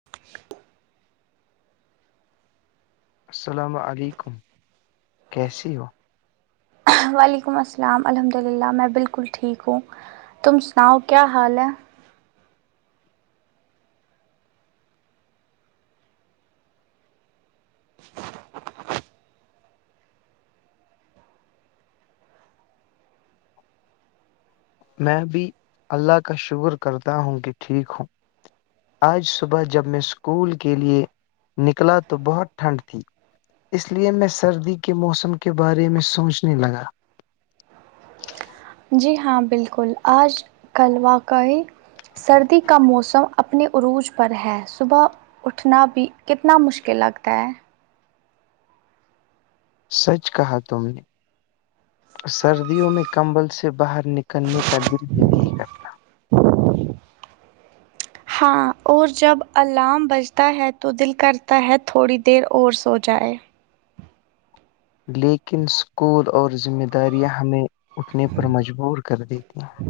[inaudible] السلام علیکم کیسی ہو وعلیکم السلام الحمد اللہ میں بالکل ٹھیک ہوں تم سناؤ کیا حال ہے میں بھی اللہ کا شکر کرتا ہوں کہ ٹھیک ہوں آج صبح جب میں اسکول کے لیے نکلا تو بہت ٹھنڈ تھی اس لیے میں سردی کے موسم کے بارے میں سوچنے لگا جی ہاں بالکل آج کل واقعی سردی کا موسم اپنے عروج پر ہے صبح اٹھنا بھی کتنا مشکل لگتا ہے سچ کہا تم نے سردیوں میں کمبل سے باہر نکلنے کا دل بھی نہیں کرتا ہاں اور جب الارم بجتا ہے تو دل کرتا ہے تھوڑی دیر اور سو جائے لیکن اسکول اور ذمہ داریاں ہمیں اٹھنے پر مجبور کر دیتی ہیں [inaudible]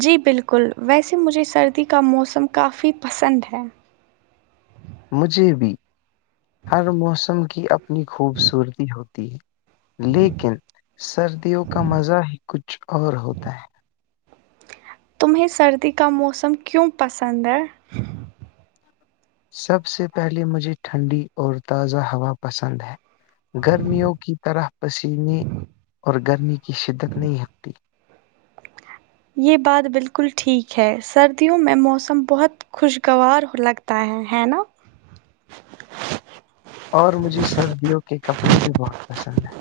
جی بالکل ویسے مجھے سردی کا موسم کافی پسند ہے مجھے بھی ہر موسم کی اپنی خوبصورتی ہوتی لیکن سردیوں کا مزہ ہی کچھ اور ہوتا ہے تمہیں سردی کا موسم کیوں پسند ہے سب سے پہلے مجھے ٹھنڈی اور تازہ ہوا پسند ہے گرمیوں کی طرح پسینے اور گرمی کی شدت نہیں ہٹتی یہ بات بالکل ٹھیک ہے سردیوں میں موسم بہت خوشگوار لگتا ہے ہے نا [unintelligible] اور مجھے سردیوں کے کپڑے بھی بہت پسند ہیں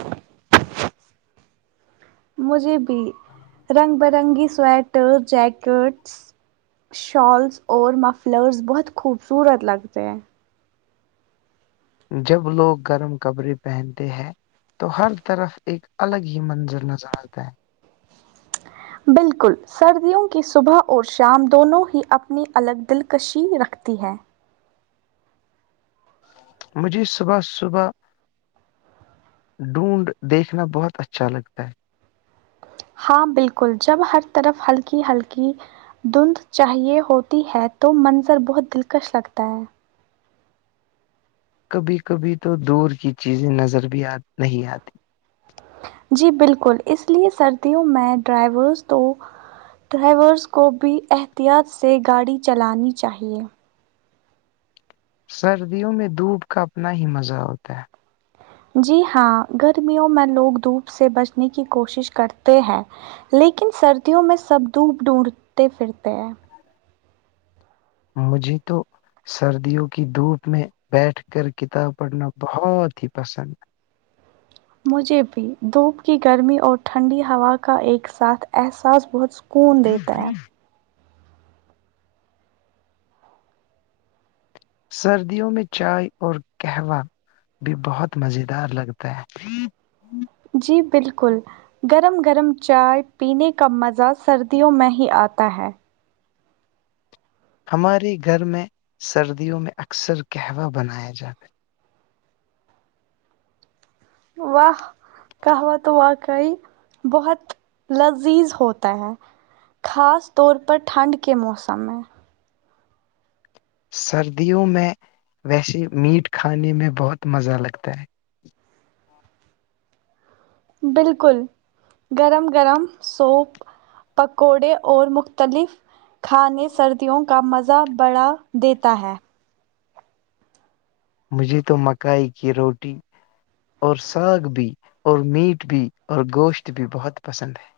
مجھے بھی رنگ برنگی سویٹر جیکٹس شالس اور ما فلورس بحہت خحوبصورت لگت ح جب لوگ گرم کپرے پہنتے ہیں تو ہر طرف ایک الگ ہی منظر نظر آتا ہے بالکل سردیوں کی صبح اور شام دونوں ہی اپنی الگ دلکشی رکھتی ہے مجھے صبح صبح ڈھونڈ دیکھنا بہت اچھا لگتا ہے ہاں بالکل جب ہر طرف ہلکی ہلکی دھندھ چاہیے ہوتی ہے تو منظر بہت دلکش لگتا ہے کبھی کبھی تو دور کی چیزیں نظر بھی آ نہیں آتی جی بالکل اس لیے سردیوں میں ڈرائیورس تو ڈرائیورس کو بھی احتیاط سے گاڑی چلانی چاہیے سردیوں میں دھوپ کا اپنا ہی مزہ ہوتا ہے جی ہاں گرمیوں میں لوگ دھوپ سے بچنے کی کوشش کرتے ہیں لیکن سردیوں میں سب دھوپ ڈھونڈتے پھرتے ہیں مجھے تو سردیوں کی دھوپ میں بیٹھ کر کتاب پڑھنا بہت ہی پسند مجھے بھی دھوپ کی گرمی اور ٹھنڈی ہوا کا ایک ساتھ احساس بہت کوون دیتا ہے سردیوں میں چائے اور قہوہ بھی بہت مزیدار لگتا ہے جی بالکل گرم گرم چائے پینے کا مزہ سردیوں میں ہی آتا ہے ہمارے گھر میں سردیوں میں اکثر قہوہ بنایا جاتا ہے واہ کہوہ تو واقعی بہت لذیذ ہوتا ہے خاص طور پر ٹھنڈ کے موسم میں سردیوں میں ویسے میٹ کھانے میں بہت مزہ لگتا ہے بالکل گرم گرم سوپ پکوڑے اور مختلف کھانے سردیوں کا مزہ بڑا دیتا ہے مجھے تو مکائی کی روٹی اور ساگ بھی اور میٹ بھی اور گوشت بھی بہت پسند ہے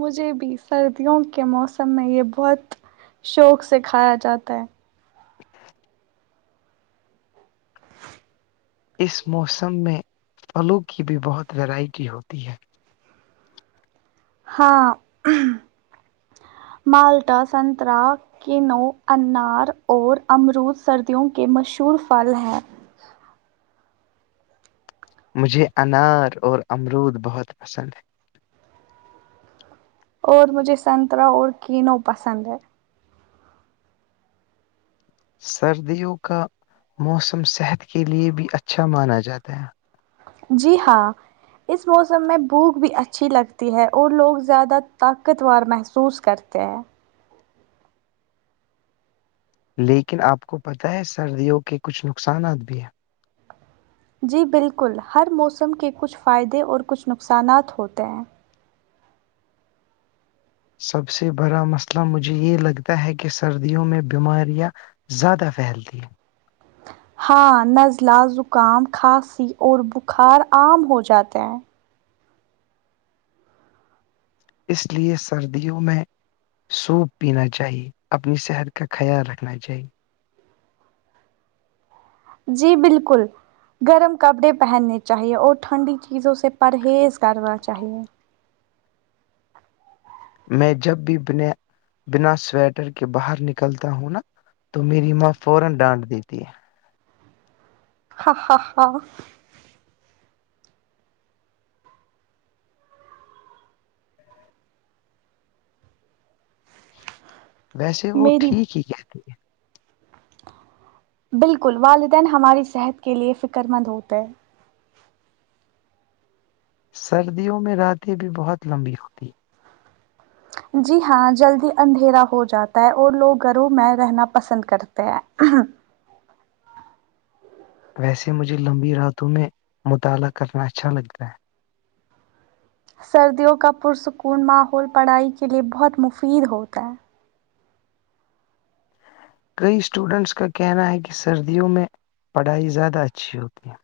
مجھے بھی سردیوں کے موسم میں یہ بہت شوق سے کھایا جاتا ہے اس موسم میں پھلوں کی بھی بہت ویرائٹی ہوتی ہے ہاں مالٹا سترہ کینو انار اور امرود سردیوں کے مشہور پھل ہیں مجھے انار اور امرود بہت پسند ہے اور مجھے سنترہ اور کینو پسند ہے سردیوں کا موسم صحت کے لیے بھی اچھا مانا جاتا ہے جی ہاں اس موسمیں بھوک بھی اچھی لگتیی ہے اور لوگ زیادہ طاقت ور محسوس کرتے ہیں لیکن آپ کو پتہ ہے سردیوں کے کچھ نقصانات بھی ہیں جی بالکل ہر موسم کے کچھ فائدے اور کچھ نقصانات ہوتے ہیں سب سے بڑا مسئلہ مجھے یہ لگتا ہے کہ سردیوں میں بیماریاں زیادہ پھیلتی ہے ہاں نزلہ زکام کھانسی اور بخار عام ہو جاتے ہیں اس لیے سردیوں میں سوپ پینا چاہیے اپنی صحت کا خیال رکھنا چاہیے جی بالکل گرم کپڑے پہننے چاہیے اور ٹھنڈی چیزوں سے پرہیز کرنا چاہیے میں جب بھی بنا بنا سویٹر کے باہر نکلتا ہوں نا تو میری ماں فورا ڈانٹ دیتی ہے ہاں ہا ہاں ویسے وہ میری ٹھیک ہی کہتی ہے بالکل والدین ہماری صحت کے لیے فکر مند ہوتے ہیں سردیوں میں راتیں بھی بہت لمبی ہوتی ہیں جی ہاں جلدی اندھیرا ہو جاتا ہے اور لوگ گھروں میں رہنا پسند کرتے ہیں ویسے مجھے لمبی راتوں میں مطالعہ کرنا اچھا لگتا ہے سردیوں کا پرسکون ماحول پڑھائی کے لیے بہت مفید ہوتا ہے کئی اسٹوڈنٹس کا کہنا ہے کہ سردیوں میں پڑھائی زیادہ اچھی ہوتی ہے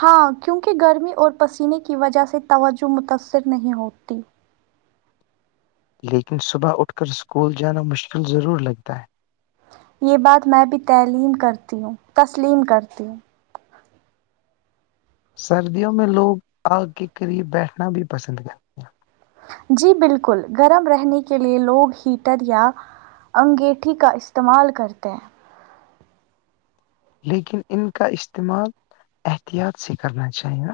ہاں کیونکہ گرمی اور پسینے کی وجہ سے توجہ متاثر نہیں ہوتی لیکن صبح اٹھ کر اسکول جانا مشکل ضرور لگتا ہے یہ بات میں بھی تعلیم کرتی ہوں تسلیم کرتی ہوں سردیوں میں لوگ آگ کے قریب بیٹھنا بھی پسند کرتے ہیں جی بالکل گرم رہنے کے لیے لوگ ہیٹر یا انگیٹھی کا استعمال کرتے ہیں لیکن ان کا استعمال احتیاط سے کرنا چاہیے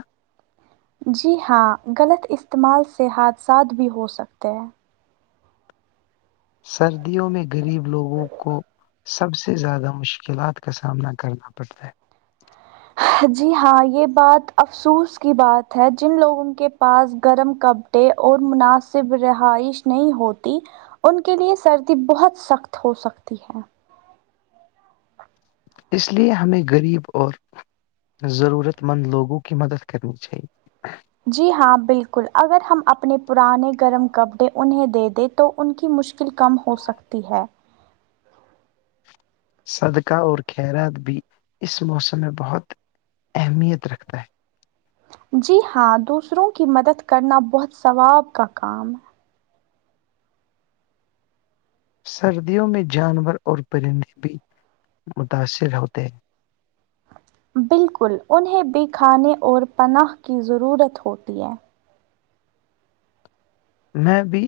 جی ہاں غلط استعمال سے حادثات بھی ہو سکتے ہیں سردیوں میں غریب لوگوں کو سب سے زیادہ مشکلات کا سامنا کرنا پڑتا ہے جی ہاں یہ بات افسوس کی بات ہے جن لوگوں کے پاس گرم کپ اور مناسب رہائش نہیں ہوتی ان کے لیے سردی بہت سخت ہو سکتی ہے اس لیے ہمیں غریب اور ضرورت مند لوگوں کی مدد کرنی چاہیے جی ہاں بالکل اگر ہم اپنے پرانے گرم کپڑے انہیں دے دیں تو ان کی مشکل کم ہو سکتی ہے صدقہ اور خیرات بھی اس موسم میں بہت اہمیت رکھتا ہے جی ہاں دوسروں کی مدد کرنا بہت ثواب کا کام ہے سردیوں میں جانور اور پرندے بھی متاثر ہوتے ہیں بالکل انہیں بھی کھانے اور پناہ کی ضرورت ہوتی ہے میں بھی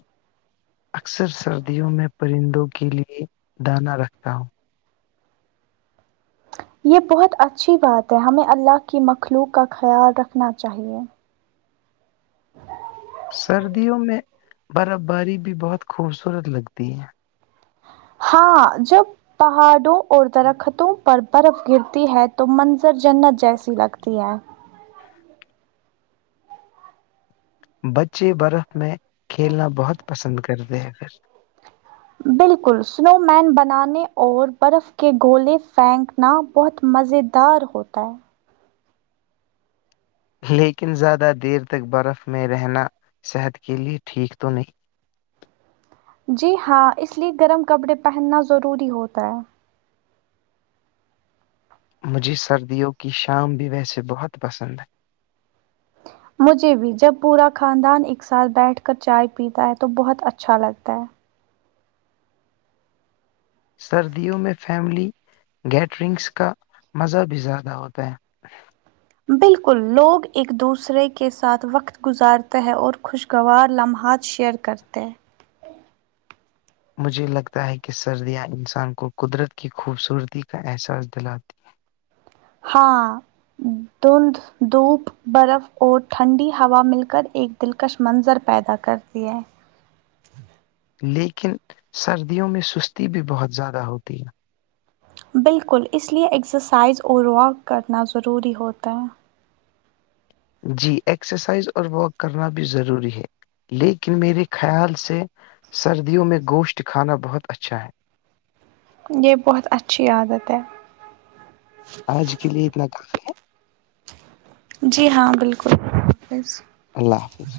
اکثر سردیوں میں پرندوں کے لیے دانہ رکھتا ہوں یہ بہت اچھی بات ہے ہمیں اللہ کی مخلوق کا خیال رکھنا چاہیے سردیوں میں برف باری بھی بہت خوبصورت لگتی ہے ہاں جب پہاڑوں اور درختوں پر برف گرتی ہے تو منظر جنت جیسی لگتی ہے بچے برف میں کھیلنا بہت پسند کرتے ہیں پھر بالکل سنو مین بنانے اور برف کے گولے فینک نا بہت مزیدار ہوتا ہے لیکن زیادہ دیر تک برف میں رہنا صحت کے لیے ٹھیک تو نہیں جی ہاں اس لیے گرم کپڑے پہننا ضروری ہوتا ہے مجھے سردیوں کی شام بھی ویسے بہت پسند ہے مجھے بھی جب پورا خاندان ایک ساتھ بیٹھ کر چائے پیتا ہے تو بہت اچھا لگتا ہے سردیوں میں فیملی گیٹرنگس کا مزہ بھی زیادہ ہوتا ہے بالکل لوگ ایک دوسرے کے ساتھ وقت گزارتے ہے اور خوشگوار لمحات شئر کرتے مجھے لگتا ہے کہ سردیاں انسان کو قدرت کی خوبصورتی کا احساس دلاتی ہاں دند دھوپ برف اور ٹھنڈی ہوا مل کر ایک دلکش منظر پیدا کرتی ہے لیکن سردیوں میں سستی بھی بہت زیادہ ہوتی ہے بالکل اس لیے ایکسرسائز اور واک کرنا ضروری ہوتا ہے جی ایکسرسائز اور واک کرنا بھی ضروری ہے لیکن میرے خیال سے سردیوں میں گوشت کھانا بہت اچھا ہے یہ بہت اچھی عادت ہے آج کے لیے اتنا کافی ہے جی ہاں بالکل اللہ حافظ